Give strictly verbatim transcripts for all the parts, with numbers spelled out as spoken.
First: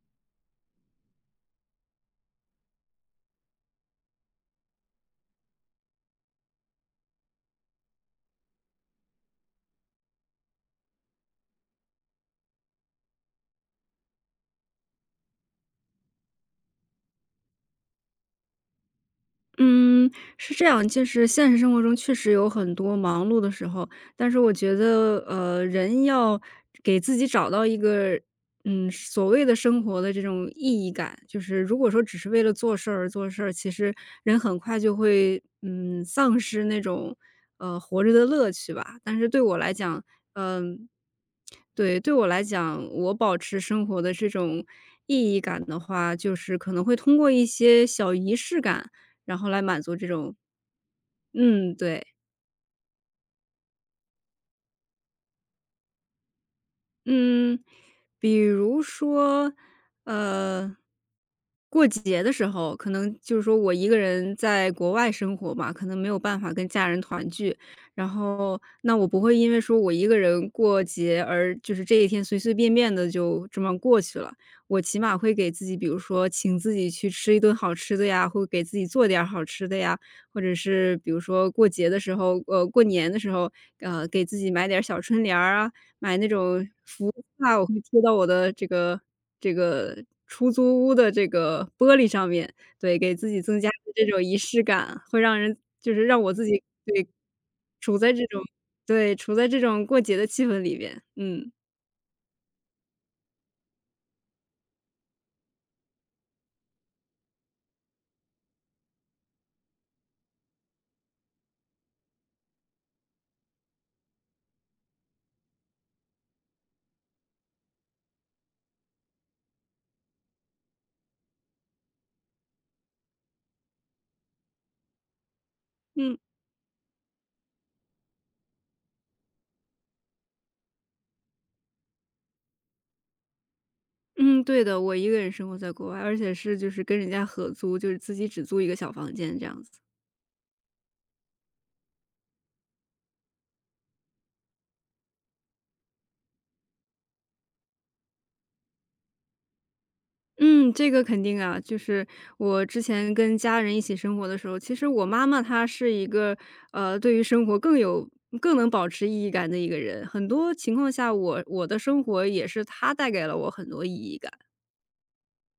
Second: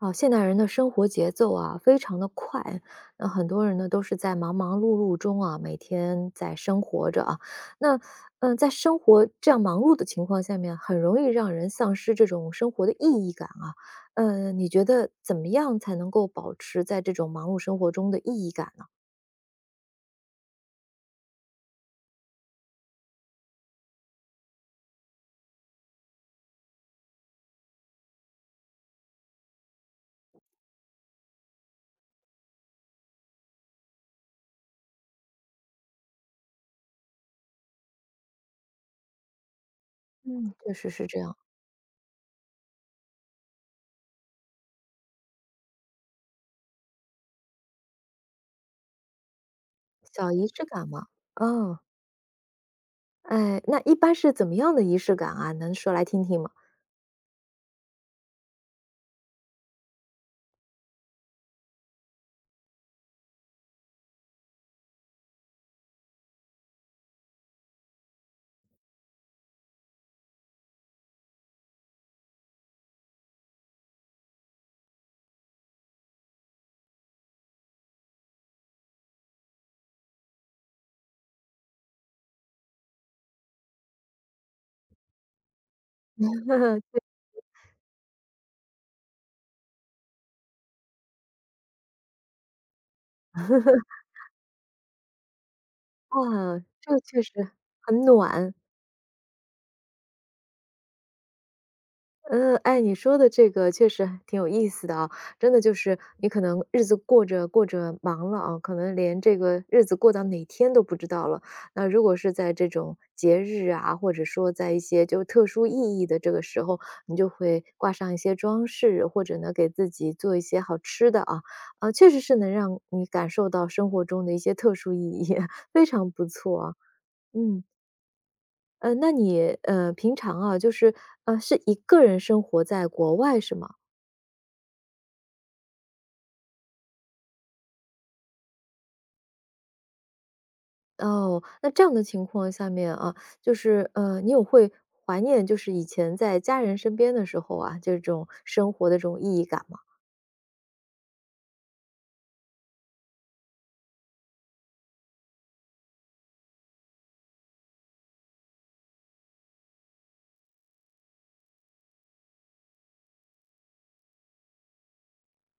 哦，现代人的生活节奏啊，非常的快，那很多人呢都是在忙忙碌碌中啊，每天在生活着啊。那嗯、呃在生活这样忙碌的情况下面，很容易让人丧失这种生活的意义感啊。嗯，你觉得怎么样才能够保持在这种忙碌生活中的意义感呢？嗯，是这样，就是现实生活中确实有很多忙碌的时候，但是我觉得，呃，人要给自己找到一个，嗯，所谓的生活的这种意义感，就是如果说只是为了做事儿而做事儿，其实人很快就会，嗯，丧失那种，呃，活着的乐趣吧。但是对我来讲，嗯，确嗯，实是这样，对，对我来讲，我保持生活的这种意义感的话，就是可能会通过一些小仪式感。然后来满足这小种仪式感嘛。嗯，嗯，对。哎，那一般是怎么样的仪式感啊？能说来听听吗？嗯，比如说，呃，过节的时候，可能就是说我一个人在国外生活嘛，可能没有办法跟家人团聚。然后，那我不会因为说我一个人过节而就是这一天随随便便的就这么过去了。我起码会给自己，比如说请自己去吃一顿好吃的呀，会给自己做点儿好吃的呀，或者是比如说过节的时候，呃，过年的时候，呃，给自己买点儿小春联儿啊，买那种 氟画，我会贴到我的这个这个出租屋的这个玻璃上面，对，给自己增加这种仪式感，会让人就是让我自啊，己这个对，确实很处在这种暖。对，处在这种过节的气氛里边，嗯。嗯，哎，你说的这个确实挺有意思的啊，真的就是你可能日子过着过着忙了啊，可能连这个日子过到哪天都不知道了。那如果是在这种节日啊，或者说在一些就特殊意义的这个时候，你就会挂上一些装饰，或者呢给自己做一些好吃的啊，啊，确实是能让你感受到生活中的一些特殊意义，非常嗯不错啊，嗯。呃，那你，呃，平常啊，就是，呃，是一个人生活在国外是吗？嗯，对的，我一个人生活在国外，而且是就是跟人家合租，就是自己只租一个小房间这样子。哦，那这样的情况下面啊，就是，呃，你有会怀念就是以前在家人身边的时候啊，这种生活的这种意义感吗？嗯，这个肯定啊，就是我之前跟家人一起生活的时候，其实我妈妈她是一个，呃，对于生活更有更能保持意义感的一个人。很多情况下，我我的生活也是她带给了我很多意义感。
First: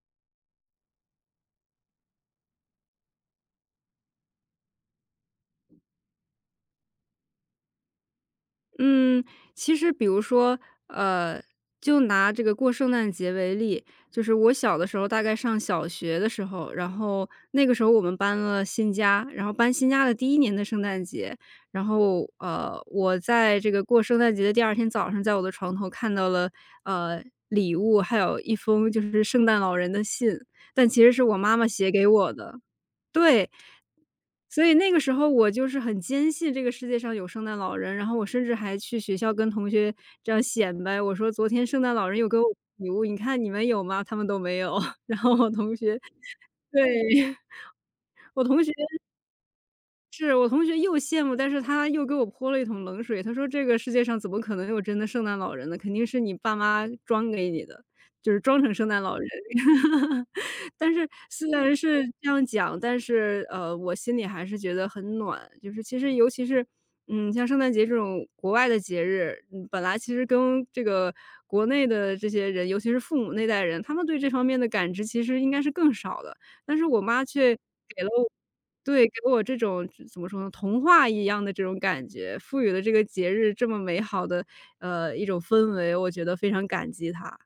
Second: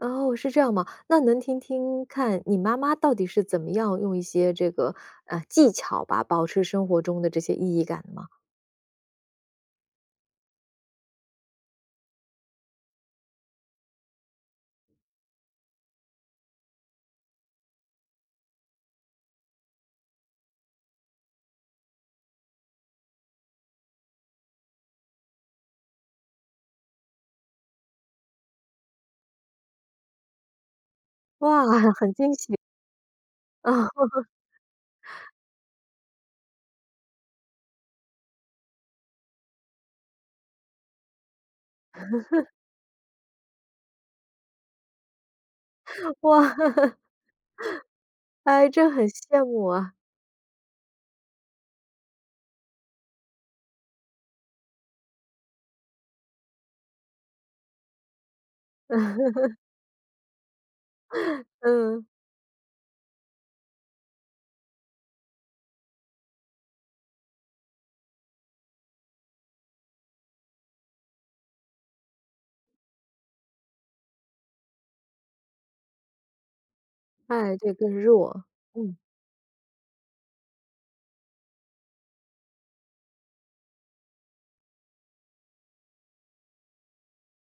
哦，是这样吗？那能听听看你妈妈到底是怎么样用一些这个，呃，技巧吧，保持生活中的这些意义感的吗？嗯，其实比如说，呃，就拿这个过圣诞节为例，就是我小的时候，大概上小学的时候，然后那个时候我们搬了新家，然后搬新家的第一年的圣诞节，然后呃，我在这个过圣诞节的第二天早上，在我的床头看到了呃礼物，还有一封就是圣诞老人的信，但其实是我妈哇，妈写给很我惊喜，的。对，啊，所以那个时候我就是很坚信这个世界上有圣诞老人，然后我甚至还去学校跟同学这样显摆，我说：“昨天圣诞老人有给我礼物，你看你们有吗？”他们都没有，然后我同学 哇，对 我同哎，学这很羡慕啊，是我同学又羡慕，但是他又给我泼了一桶冷水。他说：“这个世界上怎么可能有真的圣诞老人呢？肯定是你爸妈装给你的，就是装成圣诞老人。” 但是虽然是嗯，这样讲，但是呃，我心里还是觉得很暖。就是其实尤其是，嗯，像圣诞节这种国外的节日，嗯，本来其实跟这个国内的这些人，尤其是父母那代人，他们对这方面的感知其实应该是更少的。但是我妈却哎，对，更给了我弱，嗯。对，给我这种怎么说呢，童话一样的这种感觉，赋予了这个节日这么美好的，呃，一种氛围，我觉得非常感激她。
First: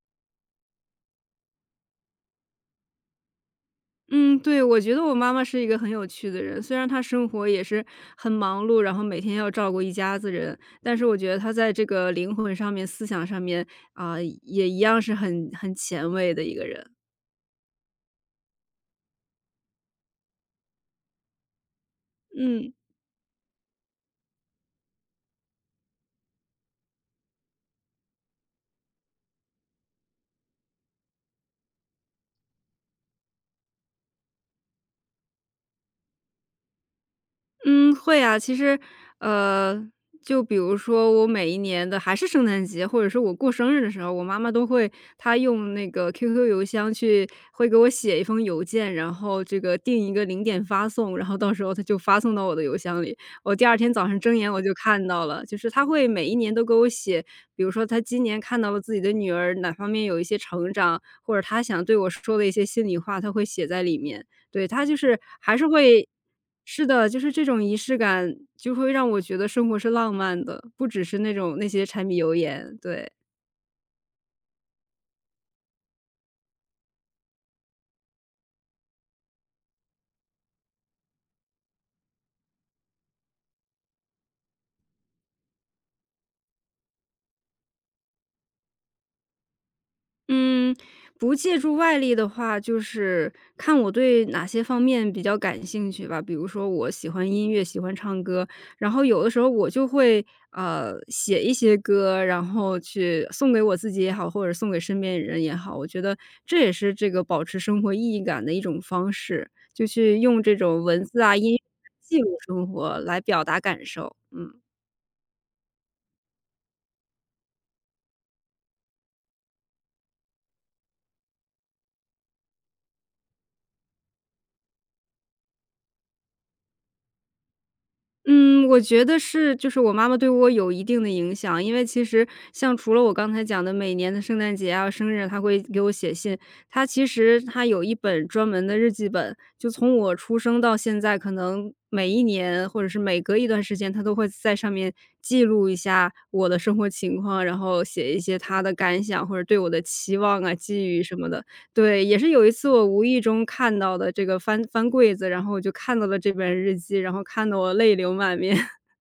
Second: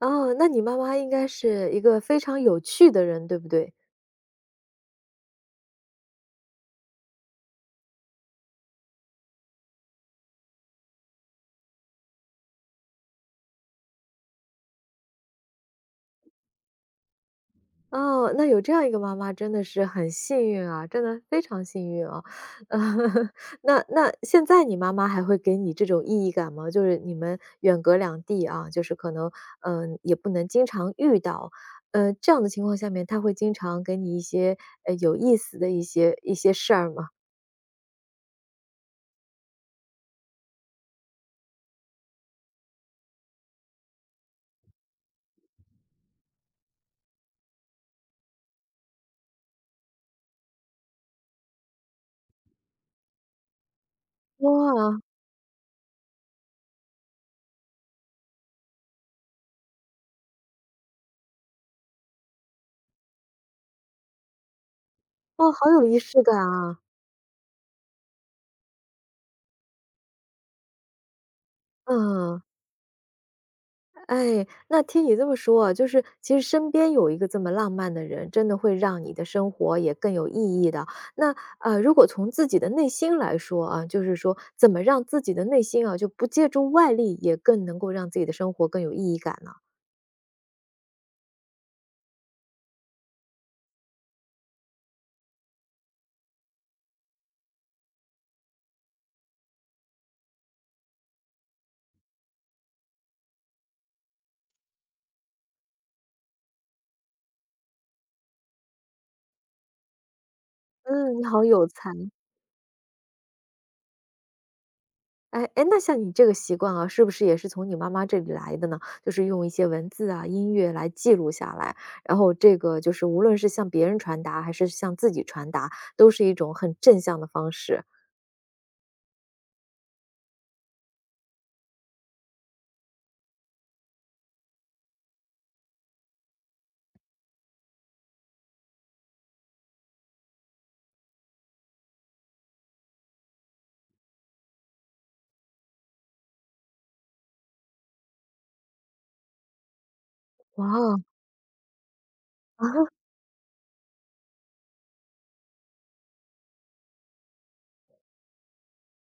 哦，那你妈妈应该是一个非常有趣的人，对不对？嗯，对，我觉得我妈妈是一个很有趣的人，虽然她生活也是很忙碌，然后每天要照顾一家子人，但是我觉得她在这个灵魂上面、思想上面，啊，也一样是很很前卫的一个人。哦，那有这样一个妈妈真的是很幸运啊，真的非常幸运啊。嗯。那那现在你妈妈还会给你这种意义感吗？就是你们远隔两地啊，就是可能，嗯，也不能经常遇到，呃，这样的情况下面，她会经常给你一些，呃，有意思的一些一些事儿吗？嗯，会啊。其实，呃，就比如说我每一年的还是圣诞节，或者是我过生日的时候，我妈妈都会她用那个 Q Q 邮箱去会给我写一封邮件，然后这个定一个零点发送，然后到时候她就发送到我的邮箱里。我第二天早上睁眼我就哇，看到了，就是她会每一年都给我写，比如说她今年看到了自己的女儿哪方面有一些成长，或者她想对我说的一些心里话，她会写在里面。对，它就是哦，还是好有仪会式感啊，是的，就是这种仪式感就会让我觉得生活是浪漫的，不只是那种那些柴米油嗯。盐，对。哎，那听你这么说啊，就是其实身边有一个这么浪漫的人，真的会让你的生活也更有意义的。那呃，如果从自己的内心来说啊，就是说怎么让自己的内心啊，就不借助外力，也更能够让自己的生活更有意义感呢？嗯，不借助外力的话，就是看我对哪些方面比较感兴趣吧。比如说我喜欢音乐，喜欢唱歌，然后有的时候我就会，呃，写一些歌，然后去送给我自己也好，或者送给身边的人也好。我觉得这也是这个保持生活意义感的一种方式，就去用这种文嗯，字你啊、好音乐有才。记录生活来表达感受，嗯。哎哎，那像你这个习惯啊，是不是也是从你妈妈这里来的呢？就是用一些文字啊、音乐来记录下来，然后这个就是无论是向别人传达，还是向自己传达，都是一种很正向的方式。嗯，我觉得是，就是我妈妈对我有一定的影响，因为其实像除了我刚才讲的每年的圣诞节啊、生日，她会给我写信。她其实她有一本专门的日记本，就从我出生到现在，可能每一年或者是每隔一段时间，她都会在上面记录一下我的生活情况，然后写一些她的感想或者对我的期望啊、哇寄语哦，什么的。对，也是有一次我 无意中看到的这个翻翻柜子，然后我就看到了这本日记，然后看得我泪流满面。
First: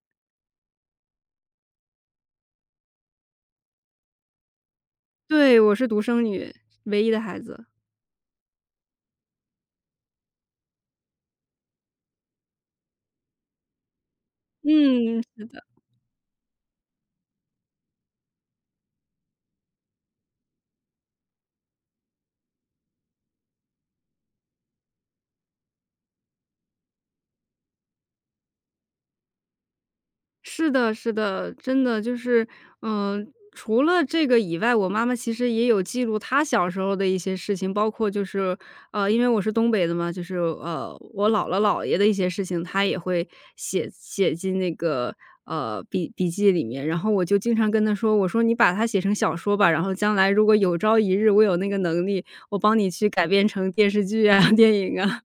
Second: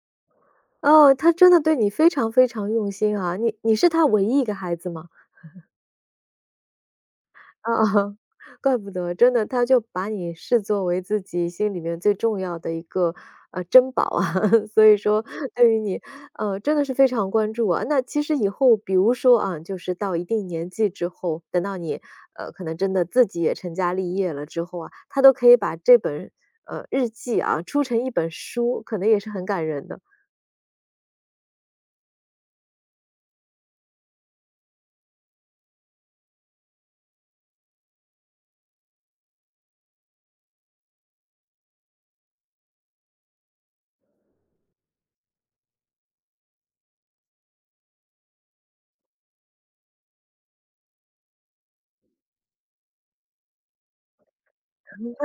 哦，他真的对你非常非常用心啊，你你是他唯一一个孩子吗？对，我是独生女，唯一的孩子。啊，怪不得，真的，他就把你视作为自己心里面最重要的一个，呃，珍宝啊，所以嗯，说是的。对于你，呃，真的是非常关注啊。那其实以后比如说啊，就是到一定年纪之后，等到你，呃，可能真的自己也成家立业了之后啊，他都可以把这本，呃，日记啊，出成一本书，可能也是很感人的。是的是的，真的就是，嗯，除了这个以外，我妈妈其实也有记录她小时候的一些事情，包括就是，呃，因为我是东北的嘛，就是，呃，我姥姥姥爷的一些事情，她也会写写进那个，呃，笔笔记里面。然后我就经常跟她说，我说：“你把它写成小说吧，然后将来如果有朝一日我有那个能力，我帮你去改编成电视剧啊、电影啊。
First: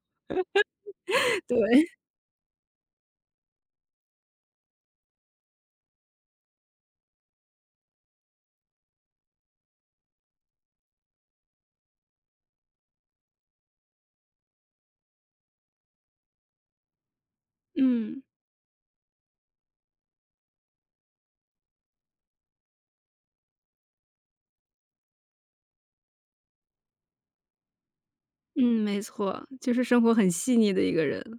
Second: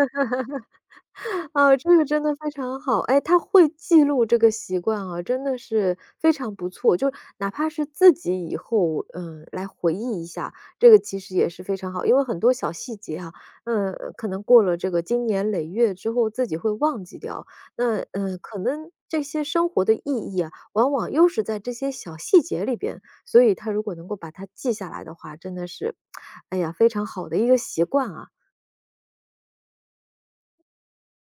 对，啊，这个真的非常好。哎，他会记录这个习惯啊，真的是非常不错。就哪怕是自己以后，嗯，来回忆一下，这个其实也是非常好。因为很多小细节啊，嗯，可能过了这个经年累月之后，自己会忘记掉。那嗯，嗯，可能这些生活的意义啊，往往又是在这些小细节里边。所以他如果能够把它记下来的话，真的是，哎呀，非常好的一个习惯啊。嗯，没错，就是生活很细腻的一个人。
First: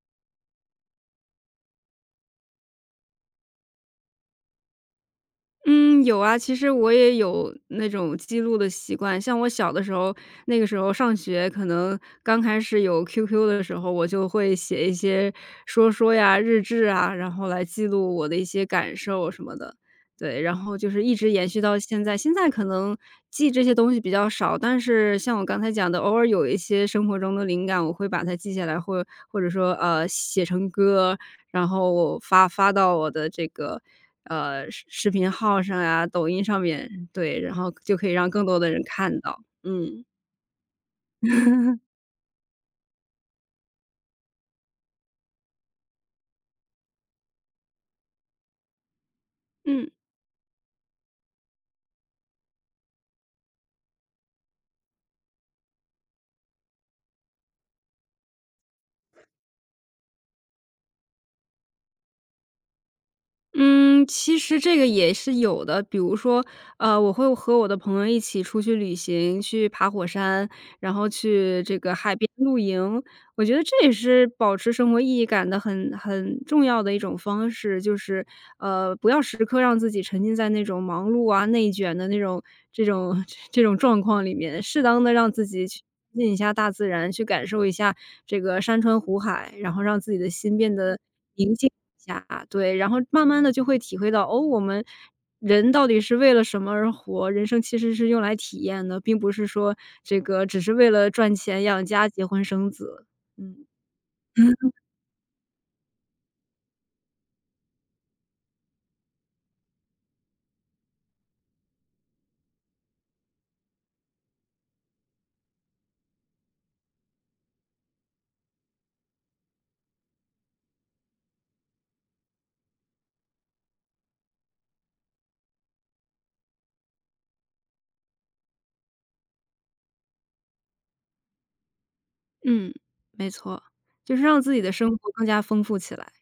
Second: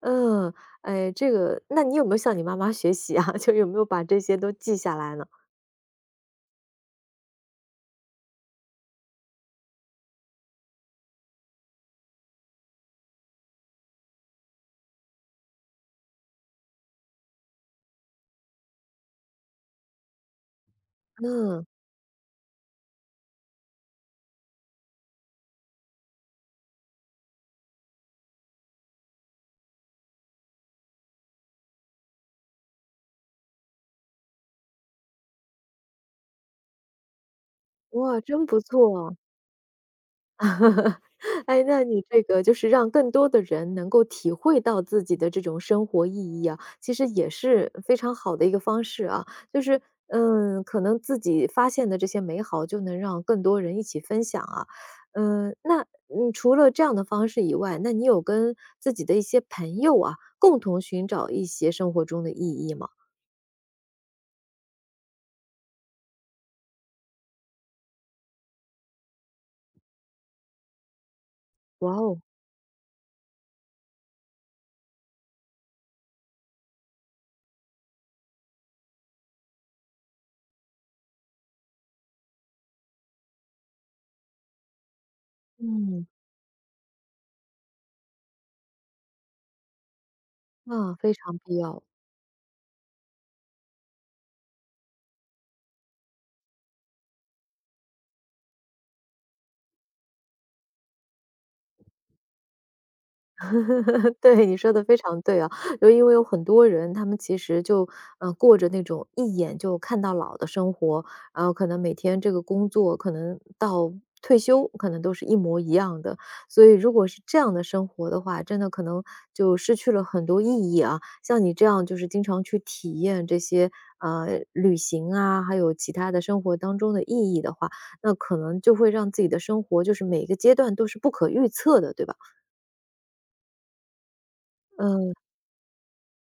嗯，哎，这个那你有没有向你妈妈学习啊？就有没有把这些都记下来呢？嗯，有啊，其实我也有那种记录的习惯。像我小的时候，那个时候上学，可能刚开始有 Q Q 的时候，我就会写一些说说呀、日志啊，然后来记录我的一些感受什么的。对，然后就是一直延续嗯，到现在。现在可能记这些东西比较少，但是像我刚才讲的，偶尔有一些生活中的灵感，我会把它记下来，或或者说呃写成歌，然后我发发到我的这个，呃，视视频号上呀，抖音上面，对，然后就可以哇，让更真多不的人错啊。看到，嗯，哎，那你这个就是让更多的人能够体会到自己的这种生活意义啊，其实也是非常好的一个方式啊。就是，嗯。嗯，可能自己发现的这些美好，就能让更多人一起分享啊。嗯，那嗯，除了这样的方式以外，那你有跟自己的一些朋友啊，共同寻找一些生活中的意义吗？嗯，其实这个也是有的。比如说，呃，我会和我的朋友一起出去旅行，去爬火山，然后去这哇个海哦，边露营。我觉得这也是保持生活意义感的很很重要的一种方式，就是呃，不要时刻让自己沉浸在那种忙碌啊、内卷的那种这种 这种状况里面，适当的让自己去嗯，亲近一下大自然，去感受一下这个山川湖海，然后让自己的心变那得非常宁必静要。一下，对，然后慢慢的就会体会到，哦，我们人到底是为了什么而活，人生其实是用来体验的，并不是说这个只是为了赚钱养家、结婚生子。嗯，对，你说的非常对啊，就因为有很多人，他们其实就嗯，呃，过着那种一眼就看到老的生活，然后可能每天这个工作可能到退休，可能都是一模一样的。所以如果是这样的生活的话，真的可能就失去了很多意义啊。像你这样就是经常去体验这些，呃，旅行啊，还有其他的生活当中的意义的话，那可能就会让自己的生活就是每个阶段都是不可预测的，对吧？嗯，没错，就是让自己的生活嗯。更加丰富起来。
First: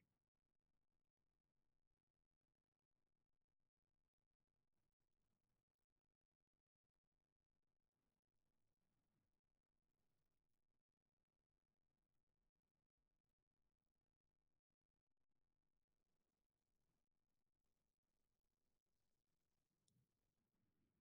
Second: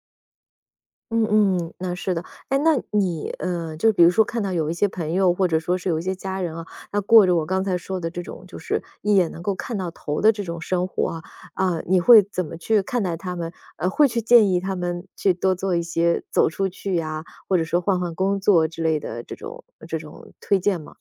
嗯嗯，那是的。哎，那你，呃，就比如说看到有一些朋友，或者说是有一些家人啊，那过着我刚才说的这种，就是一眼能够看到头的这种生活啊，啊，你会怎么去看待他们？呃，会去建议他们去多做一些走出去呀，或者说换换工作之类的这种这种推荐吗？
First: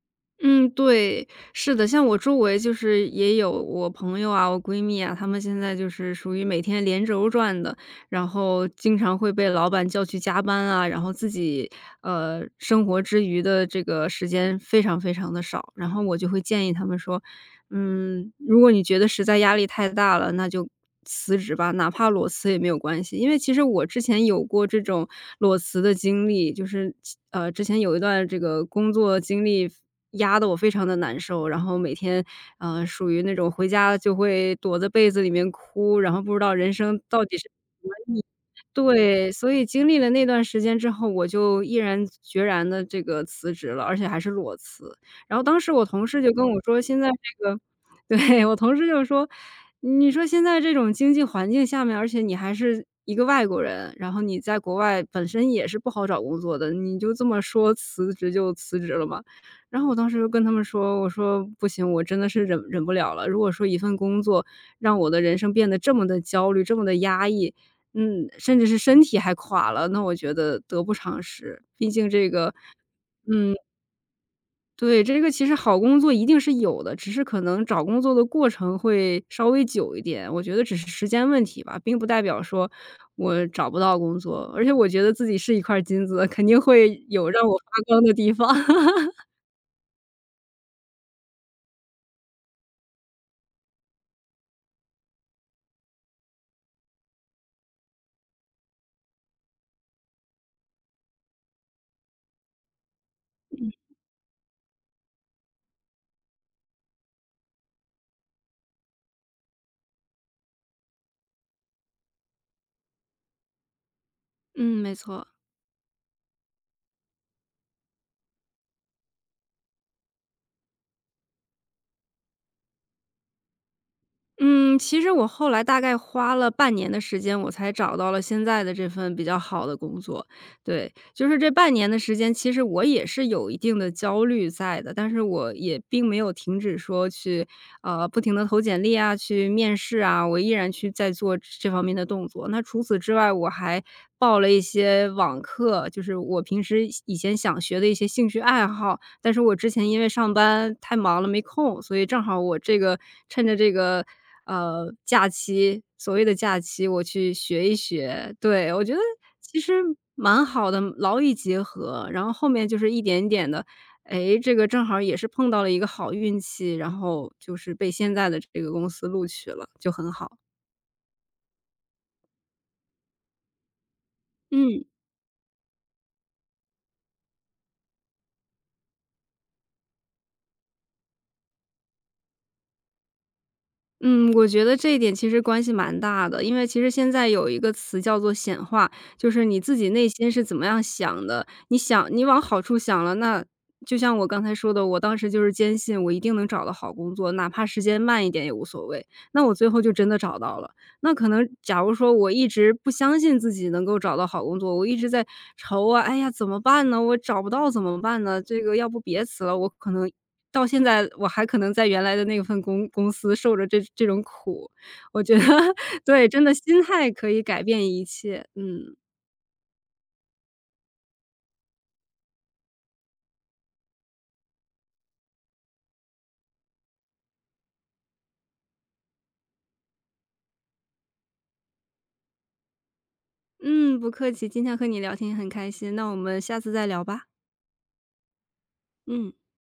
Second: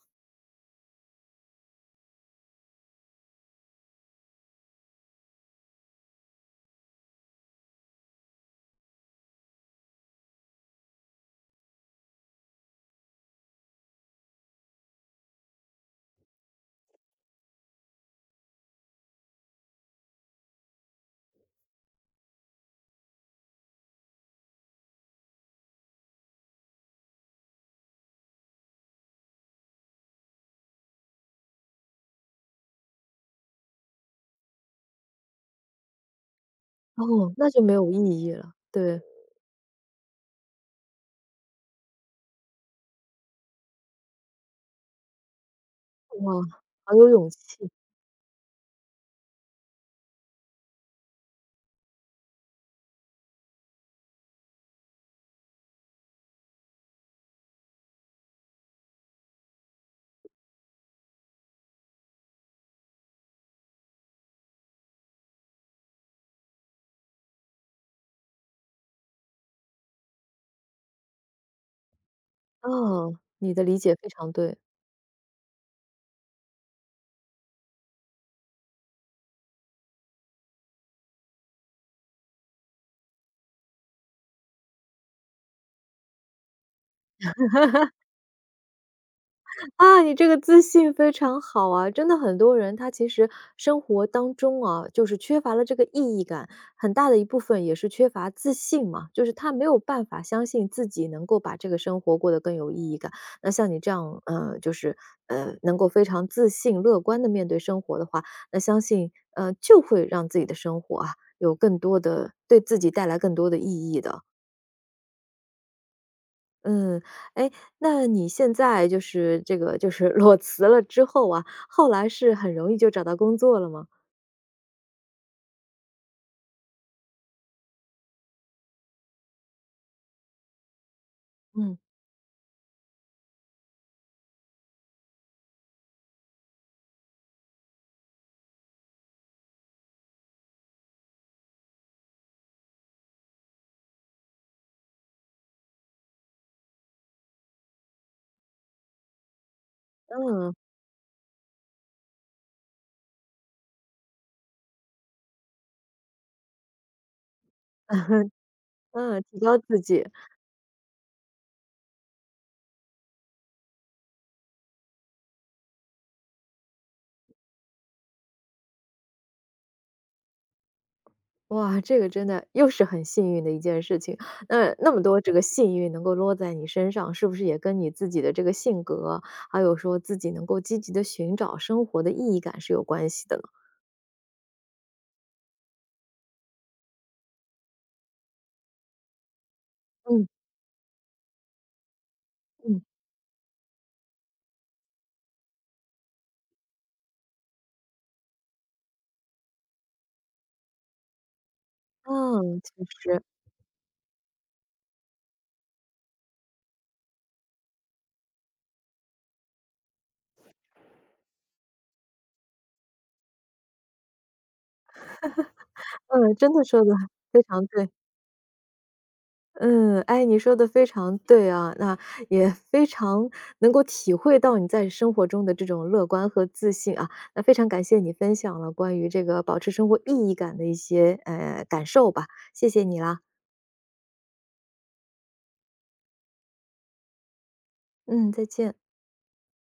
嗯，对，是的，像我周围就是也有我朋友啊，我闺蜜啊，她们现在就是属于每天连轴转的，然后经常会被老板叫去加班啊，然后自己呃生活之余的这个时间非常非常的少，然后我就会建议她们说，嗯，如果你觉得实在压力太大了，那就辞职吧，哪怕裸辞也没有关系。因为其实我之前有过这种裸辞的经历，就是其呃，之前有一段这个工作经历压得我非常的难受，然后每天，呃，属于那种回家就会躲在被子里面哭，然后不知道人生到哦，底是那就没有意义了。对，对，所以经历了那段时间之后，我就毅然决然的这个辞职了，而且还是裸辞。然后当时我同事就哇，跟我说：好“现有在勇这个” 气。对，我同事就说：“你说现在这种经济环境下面，而且你还是一个外国人，然后你在国外本身也是不好找工作的，你就这么说辞职就辞职了吗？”然后我当时就跟他们说，我说：“不行，我真的是忍忍不了了。如果说一份工作让我的人生变得这么的焦虑，这么的压抑，嗯，甚至是身体还垮了，那我觉得得不偿失。毕竟这个哦，你嗯，的理解非常对。对，这个其实好工作一定是有的，只是可能找工作的过程会稍微久一点，我觉得只是时间问题吧，并不代表说我找不到工作，而且我觉得自己是一块金子，肯定会有让我发光的地方。啊，你这个自信非常好啊！真的很多人他其实生活当中啊，就是缺乏了这个意义感，很大的一部分也是缺乏自信嘛，就是他没有办法相信自己能够把这个生活过得更有意义感。那像你这样，呃，就是呃，能够非常自信、乐观的面对生活的话，那相信呃，就会让自己的生活啊，有更多的对自己带来更多的意义的。嗯，没错。嗯，哎，那你现在就是这个就是裸辞了之后啊，后来是很容易就找到工作了吗？嗯，其实我后来大概花了半年的时间，我才找到了现在的这份比较好的工作。对，就是这半嗯。年的时间，其实我也是有一定的焦虑在的，但是我也并没有停止说去，呃，不停的投简历啊，去面试啊，我依然去在做这方面的动作。那除此之外，我还报了一些网课，就是我平时以前想学的一些兴趣爱好，但是我之前因为上嗯，班太忙了没空，所以正好我这个趁着这个，呃，假期所谓的假期我去学一学。对，我觉得嗯，提高其实自己，蛮好的，劳逸结合。然后后面就是一点点的，哎，这个正好也是碰到了一个好运气，然后就是被现在的这个公司录取了，就很好。哇，这个真的又是很幸运的一件事情。那嗯。那么多这个幸运能够落在你身上，是不是也跟你自己的这个性格，还有说自己能够积极的寻找生活的意义感是有关系的呢？嗯，我觉得这一点其实关系蛮大的，因为其实现在有一个词叫做显化，就是你自己内嗯，心是怎么样想的，你想你往好处嗯。想了，那就像我刚才说的，我当时就是坚信我一定能找到好工作，哪怕时间慢一点也无所谓。那我最后就真的找到了。那可能假如说我一嗯，直确不相实，信自己能够找到好工作，我一直在愁啊，哎呀，怎么办呢？我找不到怎么办呢？这个要不别辞了，我可能到现在我还可能在原来的那份公公司受着这这种苦，我觉得 对，嗯，真真的的心说的态可以非改常对。变一切，嗯。嗯，哎，你说的非常对啊，那也非常能够体会到你在生活中的这种乐观和自信啊。那非常感谢你分享了关于这个保持生活意义感的一些，呃，感受吧，谢谢你啦。嗯，不客气，今天和你聊天也很开心，那我们下次再聊吧，嗯，再见。嗯。